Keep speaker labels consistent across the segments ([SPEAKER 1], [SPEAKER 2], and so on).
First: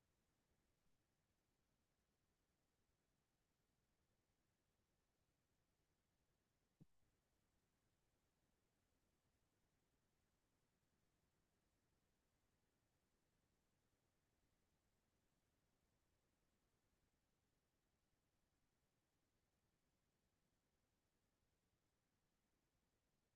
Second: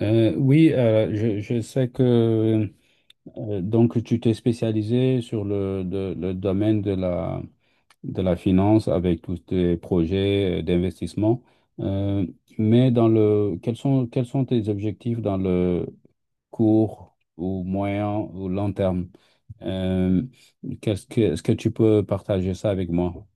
[SPEAKER 1] Oui, je sais que donc tu t'es spécialisé sur le domaine de la finance avec tous tes projets d'investissement. Euh, mais dans le, quels sont tes objectifs dans le court ou moyen ou long terme? Euh, Est-ce que tu peux partager ça avec moi?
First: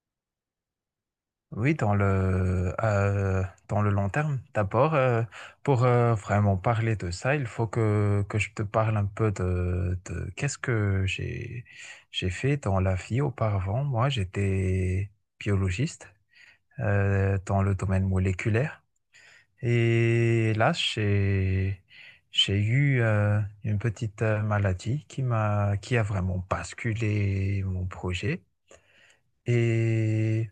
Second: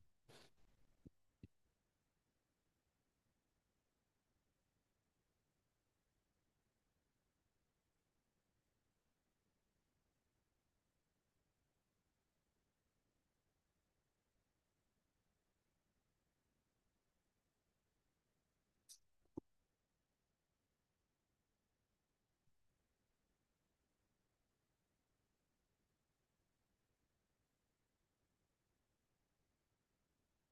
[SPEAKER 2] Oui, dans le long terme. D'abord, pour vraiment parler de ça, il faut que je te parle un peu de j'ai fait dans la vie auparavant. Moi, j'étais biologiste dans le domaine moléculaire. Et là, j'ai eu une petite maladie qui a vraiment basculé mon projet. Et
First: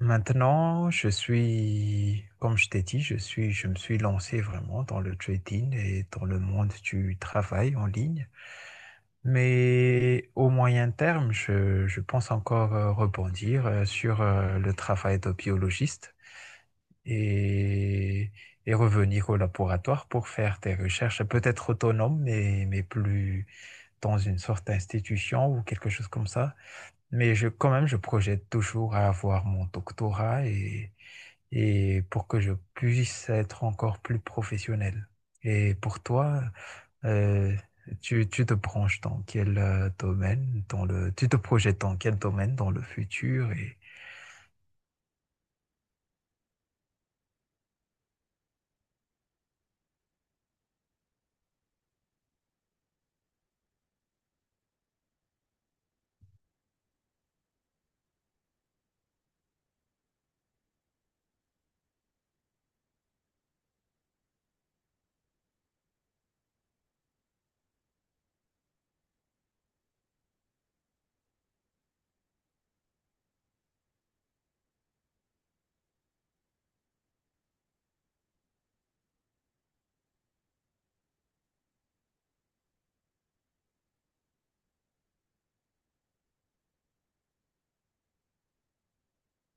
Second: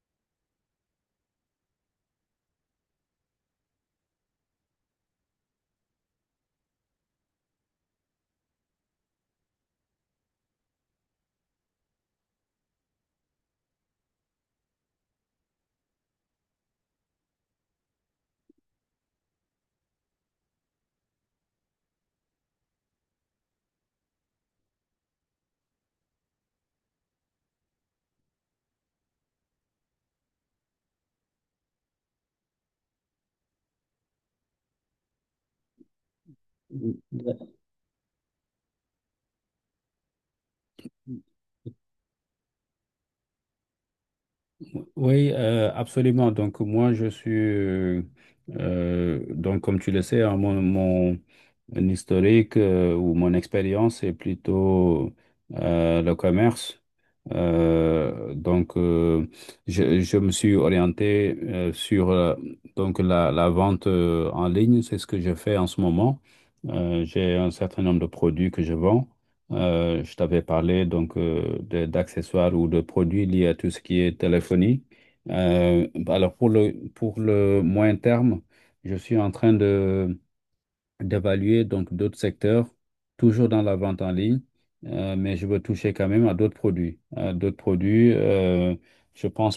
[SPEAKER 2] Maintenant, comme je t'ai dit, je me suis lancé vraiment dans le trading et dans le monde du travail en ligne. Mais au moyen terme, je pense encore rebondir sur le travail de biologiste et, et revenir au laboratoire pour faire des recherches peut-être autonomes, mais plus dans une sorte d'institution ou quelque chose comme ça. Quand même, je projette toujours à avoir mon doctorat et pour que je puisse être encore plus professionnel. Et pour toi, euh, tu te branches dans quel domaine, tu te projettes dans quel domaine dans le futur et
[SPEAKER 1] Oui, absolument. Donc moi, donc comme tu le sais, hein, mon historique ou mon expérience est plutôt le commerce. Euh, donc, euh, je me suis orienté sur donc la vente en ligne. C'est ce que je fais en ce moment. J'ai un certain nombre de produits que je vends. Je t'avais parlé donc d'accessoires ou de produits liés à tout ce qui est téléphonie. Alors pour le moyen terme, je suis en train de d'évaluer donc d'autres secteurs, toujours dans la vente en ligne, mais je veux toucher quand même à d'autres produits. Je pense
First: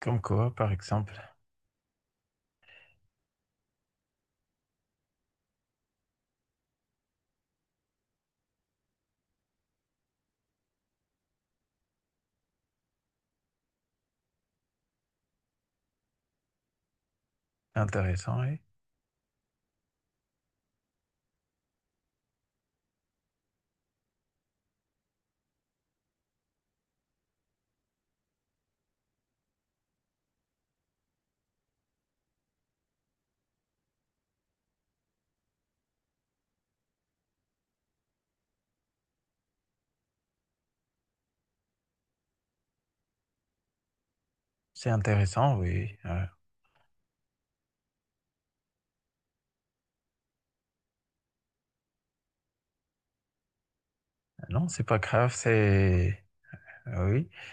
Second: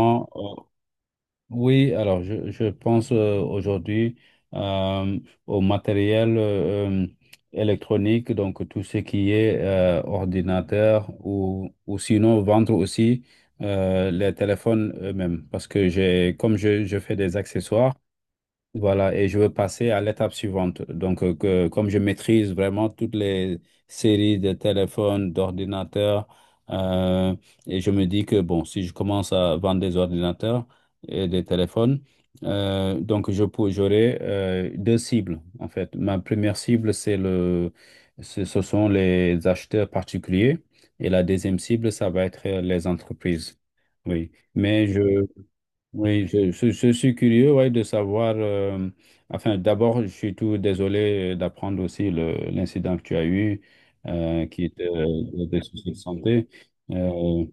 [SPEAKER 2] comme quoi, par exemple.
[SPEAKER 1] oui, alors je pense aujourd'hui euh, au matériel électronique, donc tout ce qui est ordinateur ou sinon vendre aussi les téléphones eux-mêmes parce que je fais des accessoires.
[SPEAKER 2] Intéressant, oui.
[SPEAKER 1] Voilà, et je veux passer à l'étape suivante. Donc, comme je maîtrise vraiment toutes les séries de téléphones, d'ordinateurs, euh, et je me dis que, bon, si je commence à vendre des ordinateurs et des téléphones, donc j'aurai deux cibles, en fait. Ma première cible, c'est le, ce ce sont les acheteurs particuliers, et la deuxième cible, ça va être les entreprises. Oui, mais
[SPEAKER 2] C'est
[SPEAKER 1] je, mhm.
[SPEAKER 2] intéressant, oui.
[SPEAKER 1] Oui, je suis curieux, ouais, de savoir. Enfin, d'abord, je suis tout désolé d'apprendre aussi l'incident que tu as eu, qui
[SPEAKER 2] Non, c'est
[SPEAKER 1] était
[SPEAKER 2] pas grave,
[SPEAKER 1] des soucis de
[SPEAKER 2] c'est...
[SPEAKER 1] santé.
[SPEAKER 2] ah oui.
[SPEAKER 1] Euh,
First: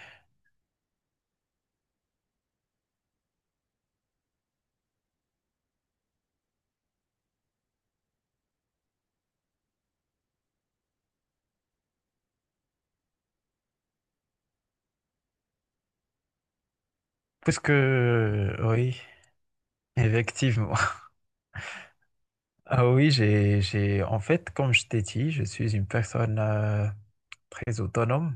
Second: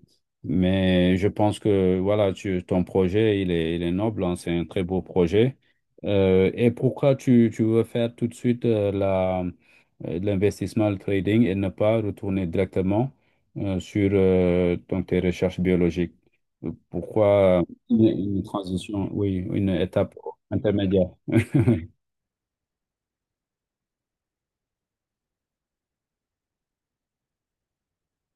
[SPEAKER 1] mais je pense que voilà, ton projet, il est noble, hein, c'est un très beau projet. Et pourquoi tu veux faire tout de suite l'investissement, le trading, et ne pas retourner directement sur donc tes recherches biologiques?
[SPEAKER 2] Parce
[SPEAKER 1] Pourquoi? Une
[SPEAKER 2] que, oui,
[SPEAKER 1] transition, oui, une étape
[SPEAKER 2] effectivement.
[SPEAKER 1] intermédiaire.
[SPEAKER 2] Ah oui, j'ai, en fait, comme je t'ai dit, je suis une personne très autonome.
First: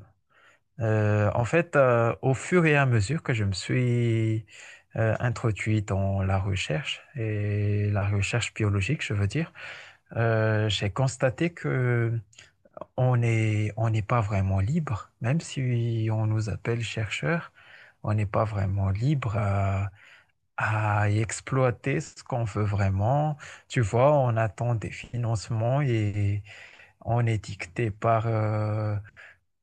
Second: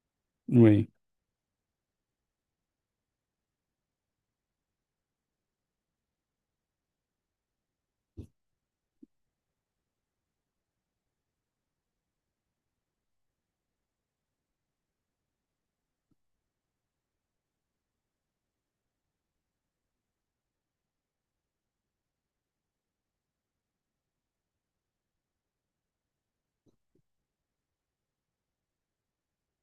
[SPEAKER 1] Oui,
[SPEAKER 2] Au fur et à mesure que je me suis introduit dans la recherche et la recherche biologique, je veux dire, j'ai constaté que on est, on n'est pas vraiment libre, même si on nous appelle chercheurs, on n'est pas vraiment libre à y exploiter ce qu'on veut vraiment. Tu vois, on attend des financements et on est dicté par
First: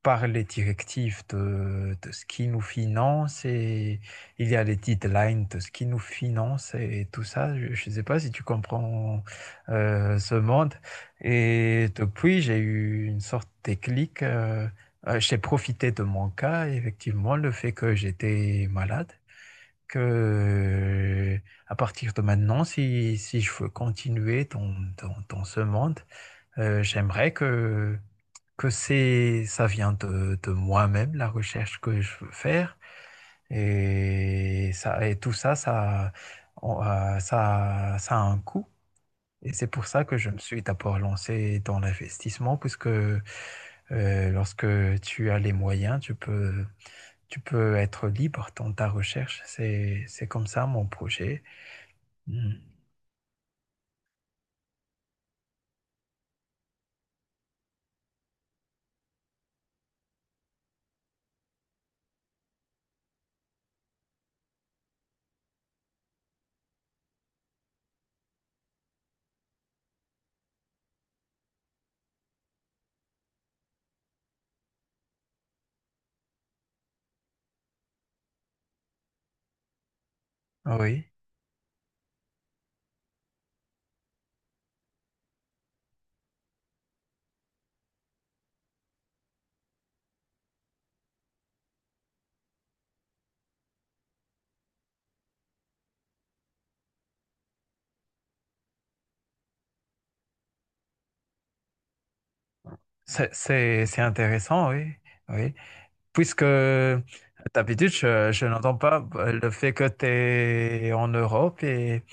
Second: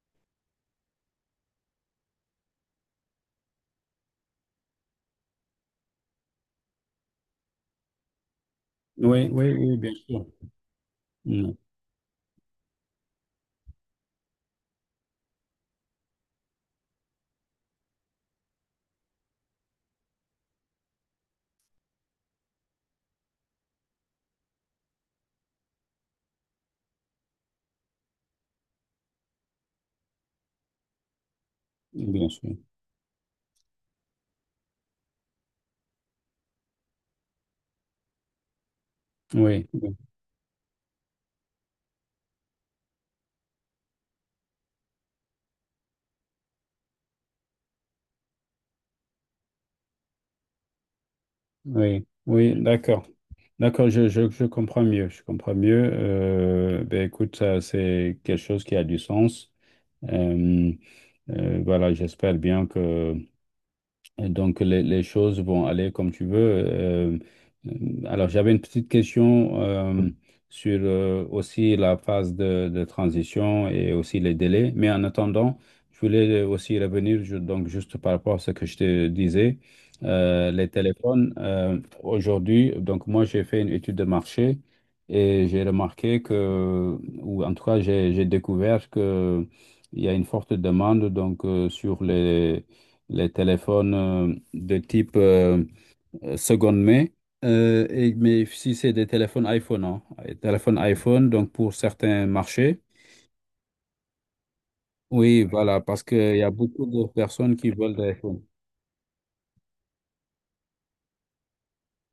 [SPEAKER 2] par les directives de ce qui nous finance et il y a les deadlines de ce qui nous finance et tout ça. Je ne sais pas si tu comprends
[SPEAKER 1] oui, oui, oui, bien sûr.
[SPEAKER 2] ce monde.
[SPEAKER 1] Mm.
[SPEAKER 2] Et depuis, j'ai eu une sorte de déclic. J'ai profité de mon cas, effectivement, le fait que j'étais malade, que à partir de maintenant, si je veux continuer dans ce monde, j'aimerais que ça vient de moi-même, la recherche que je
[SPEAKER 1] Bien
[SPEAKER 2] veux
[SPEAKER 1] sûr.
[SPEAKER 2] faire. Et tout ça, ça a un coût. Et
[SPEAKER 1] Oui,
[SPEAKER 2] c'est pour
[SPEAKER 1] oui,
[SPEAKER 2] ça que je me suis d'abord lancé dans l'investissement, puisque lorsque tu as les moyens, tu peux être libre dans ta recherche. C'est comme ça mon projet.
[SPEAKER 1] oui,
[SPEAKER 2] Mm.
[SPEAKER 1] oui, d'accord. D'accord, je comprends mieux. Je comprends mieux. Ben écoute, ça, c'est quelque chose qui a du sens. Euh, voilà, j'espère bien que et donc, les choses vont aller comme tu veux. Euh, alors, j'avais une petite question sur aussi la phase de transition et aussi les délais. Mais en attendant, je voulais aussi revenir donc juste par rapport à ce que je te disais. Les
[SPEAKER 2] Oui,
[SPEAKER 1] téléphones, aujourd'hui, donc moi, j'ai fait une étude de marché et j'ai remarqué que, ou en tout cas, j'ai découvert que il y a une forte demande donc sur les téléphones de type seconde main. Mais si c'est des téléphones iPhone, hein, les téléphones iPhone, donc pour certains marchés,
[SPEAKER 2] c'est intéressant, oui.
[SPEAKER 1] oui,
[SPEAKER 2] Oui.
[SPEAKER 1] voilà, parce qu'il y
[SPEAKER 2] Puisque
[SPEAKER 1] a beaucoup de personnes qui
[SPEAKER 2] d'habitude,
[SPEAKER 1] veulent des iPhones.
[SPEAKER 2] je n'entends pas le fait que tu es en Europe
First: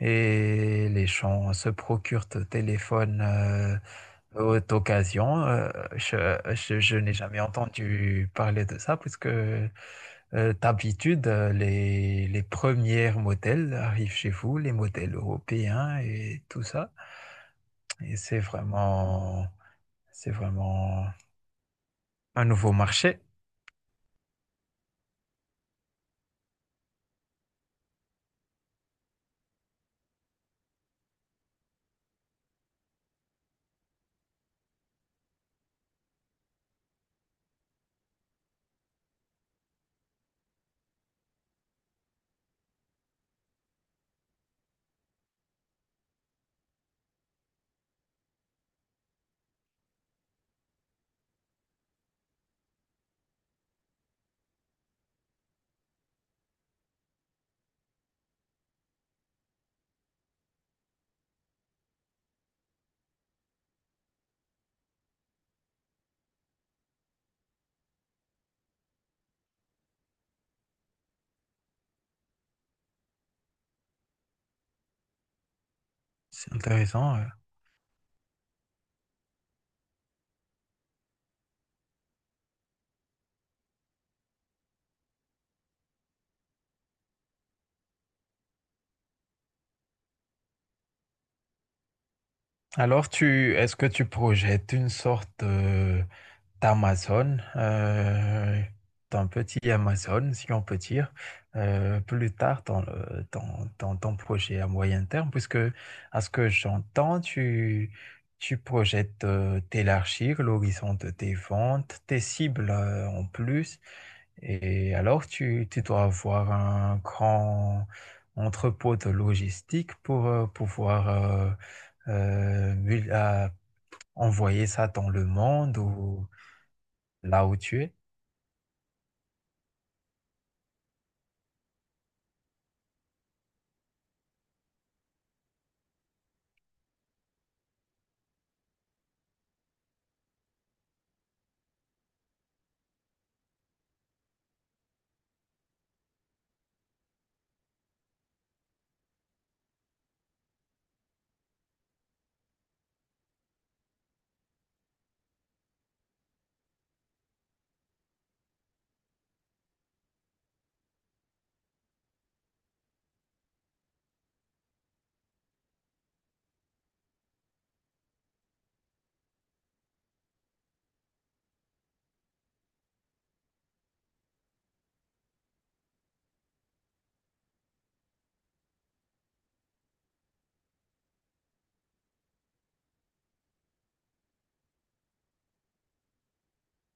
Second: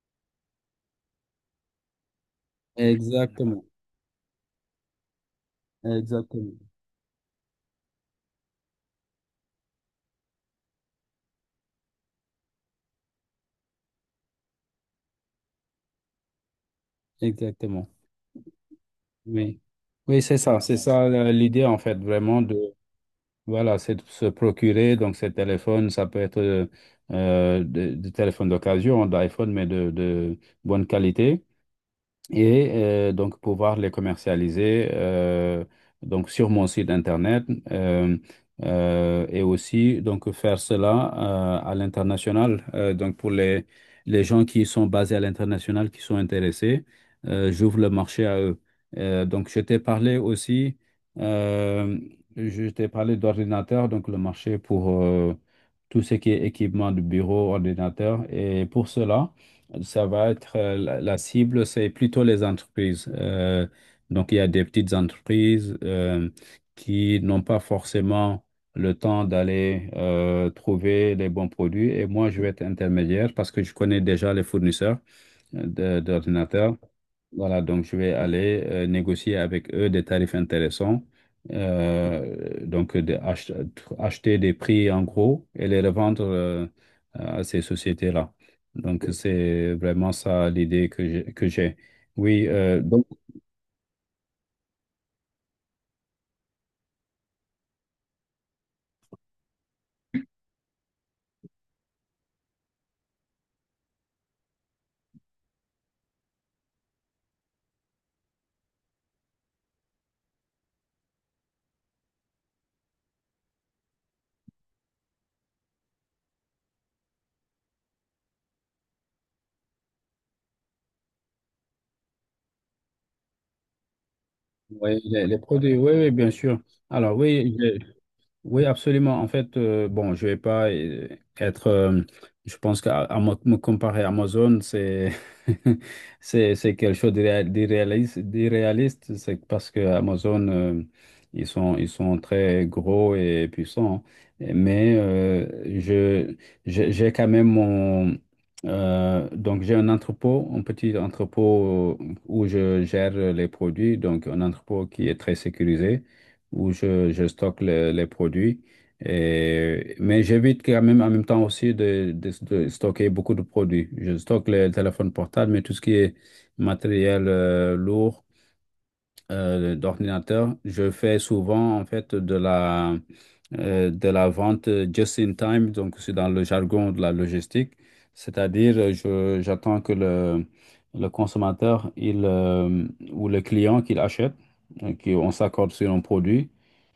[SPEAKER 2] et les gens se procurent ton téléphone
[SPEAKER 1] Exactement,
[SPEAKER 2] haute occasion.
[SPEAKER 1] exactement,
[SPEAKER 2] Je n'ai jamais entendu parler de ça, puisque d'habitude, les premiers modèles arrivent chez vous, les modèles européens et tout ça.
[SPEAKER 1] exactement.
[SPEAKER 2] Et
[SPEAKER 1] Oui, oui,
[SPEAKER 2] c'est
[SPEAKER 1] c'est ça, c'est ça
[SPEAKER 2] vraiment
[SPEAKER 1] euh, l'idée en fait, vraiment
[SPEAKER 2] un
[SPEAKER 1] de,
[SPEAKER 2] nouveau marché.
[SPEAKER 1] voilà, c'est de se procurer donc ces téléphones, ça peut être des téléphones d'occasion, d'iPhone, mais de bonne qualité. Et donc pouvoir les commercialiser donc sur mon site internet, euh, et aussi donc faire cela à l'international. Donc pour les gens qui sont basés à l'international, qui sont intéressés, j'ouvre le marché à eux. Donc je t'ai parlé aussi, euh, je t'ai parlé d'ordinateur, donc le marché pour tout ce qui est équipement de bureau, ordinateur, et pour cela ça va être la cible, c'est plutôt les entreprises. Donc, il y a des petites entreprises qui n'ont pas forcément le temps d'aller trouver les bons produits. Et moi, je vais être intermédiaire parce que je connais déjà les fournisseurs
[SPEAKER 2] C'est
[SPEAKER 1] d'ordinateur.
[SPEAKER 2] intéressant.
[SPEAKER 1] Voilà, donc je vais aller négocier avec eux des tarifs intéressants. Euh, donc de ach- Acheter des prix en gros et les revendre à ces sociétés-là. Donc c'est vraiment ça l'idée que j'ai. Oui, donc
[SPEAKER 2] Alors, est-ce que tu projettes une sorte d'Amazon, d'un petit Amazon, si on peut dire, plus tard dans ton projet à moyen terme, puisque à ce que j'entends, tu projettes d'élargir l'horizon de tes ventes, tes cibles en plus, et alors tu dois avoir un grand entrepôt de logistique pour à envoyer ça
[SPEAKER 1] ouais,
[SPEAKER 2] dans le
[SPEAKER 1] les produits,
[SPEAKER 2] monde
[SPEAKER 1] oui, oui,
[SPEAKER 2] ou
[SPEAKER 1] bien sûr. Alors
[SPEAKER 2] là où
[SPEAKER 1] oui,
[SPEAKER 2] tu es?
[SPEAKER 1] oui, absolument. En fait, bon, je vais pas être. Je pense qu'à à mo- me comparer à Amazon, c'est c'est quelque chose d'irréaliste. C'est parce que Amazon, ils sont très gros et puissants. Mais je j'ai quand même mon donc j'ai un entrepôt, un petit entrepôt où je gère les produits. Donc un entrepôt qui est très sécurisé où je stocke les produits. Mais j'évite quand même en même temps aussi de stocker beaucoup de produits. Je stocke les téléphones portables, mais tout ce qui est matériel lourd, d'ordinateur. Je fais souvent en fait de la vente just in time, donc c'est dans le jargon de la logistique, c'est-à-dire j'attends que le consommateur ou le client qu'il achète, qu'on s'accorde sur un produit,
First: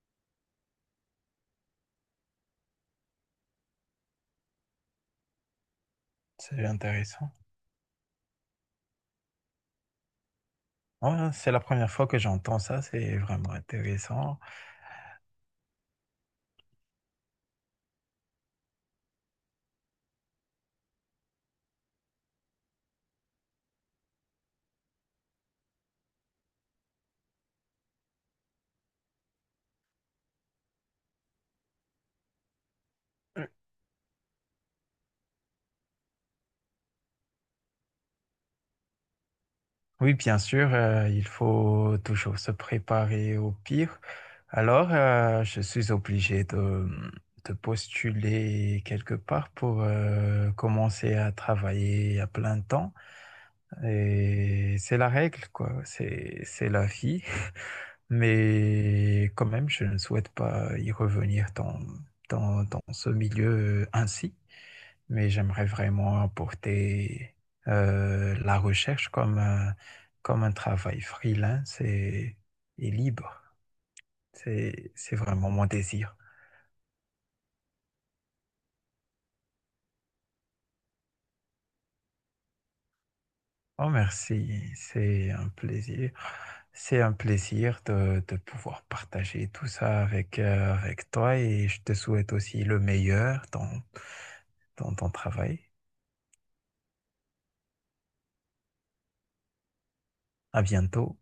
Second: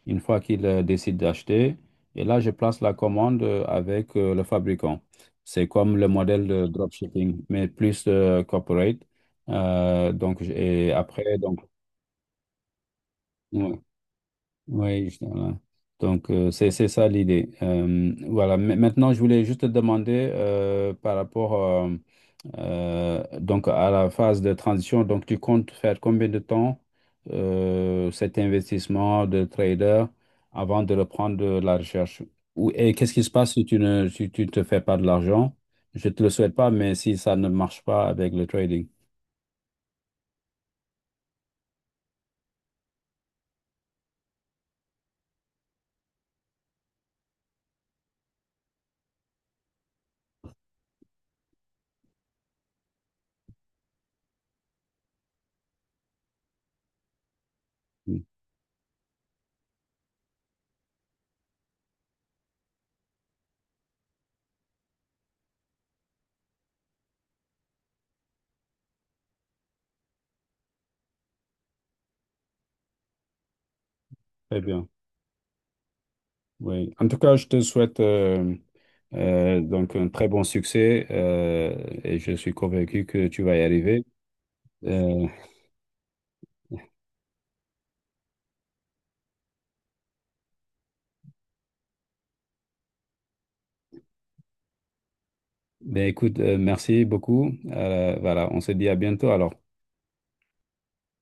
[SPEAKER 1] une fois qu'il décide d'acheter, et là je place la commande avec le fabricant. C'est comme le modèle de
[SPEAKER 2] C'est intéressant.
[SPEAKER 1] dropshipping, mais plus corporate. Et
[SPEAKER 2] Ouais,
[SPEAKER 1] après,
[SPEAKER 2] c'est
[SPEAKER 1] donc,
[SPEAKER 2] la première fois que j'entends ça, c'est vraiment
[SPEAKER 1] ouais.
[SPEAKER 2] intéressant.
[SPEAKER 1] Oui, justement. Donc, c'est ça l'idée. Voilà. Maintenant, je voulais juste te demander par rapport euh, donc à la phase de transition. Donc, tu comptes faire combien de temps cet investissement de trader avant de reprendre de la recherche? Ou, et qu'est-ce qui se passe si tu ne, si tu te fais pas de l'argent? Je te le souhaite pas, mais si ça ne marche pas avec le trading.
[SPEAKER 2] Oui, bien sûr, il faut toujours se préparer au pire. Alors, je suis obligé de postuler quelque part pour commencer à travailler à plein temps. Et c'est la règle, quoi. C'est la vie. Mais quand même, je ne souhaite pas y revenir dans ce milieu ainsi mais j'aimerais vraiment apporter la recherche comme un travail freelance et libre.
[SPEAKER 1] Très bien.
[SPEAKER 2] C'est vraiment mon désir.
[SPEAKER 1] Oui. En tout cas, je te souhaite donc un très bon succès, et je suis convaincu que tu vas y
[SPEAKER 2] Oh,
[SPEAKER 1] arriver.
[SPEAKER 2] merci,
[SPEAKER 1] Euh,
[SPEAKER 2] c'est un plaisir. C'est un plaisir de pouvoir partager tout ça avec, avec toi et je te souhaite aussi le meilleur dans, dans ton travail.
[SPEAKER 1] ben écoute, merci beaucoup. Voilà, on se dit à bientôt alors.
[SPEAKER 2] À bientôt.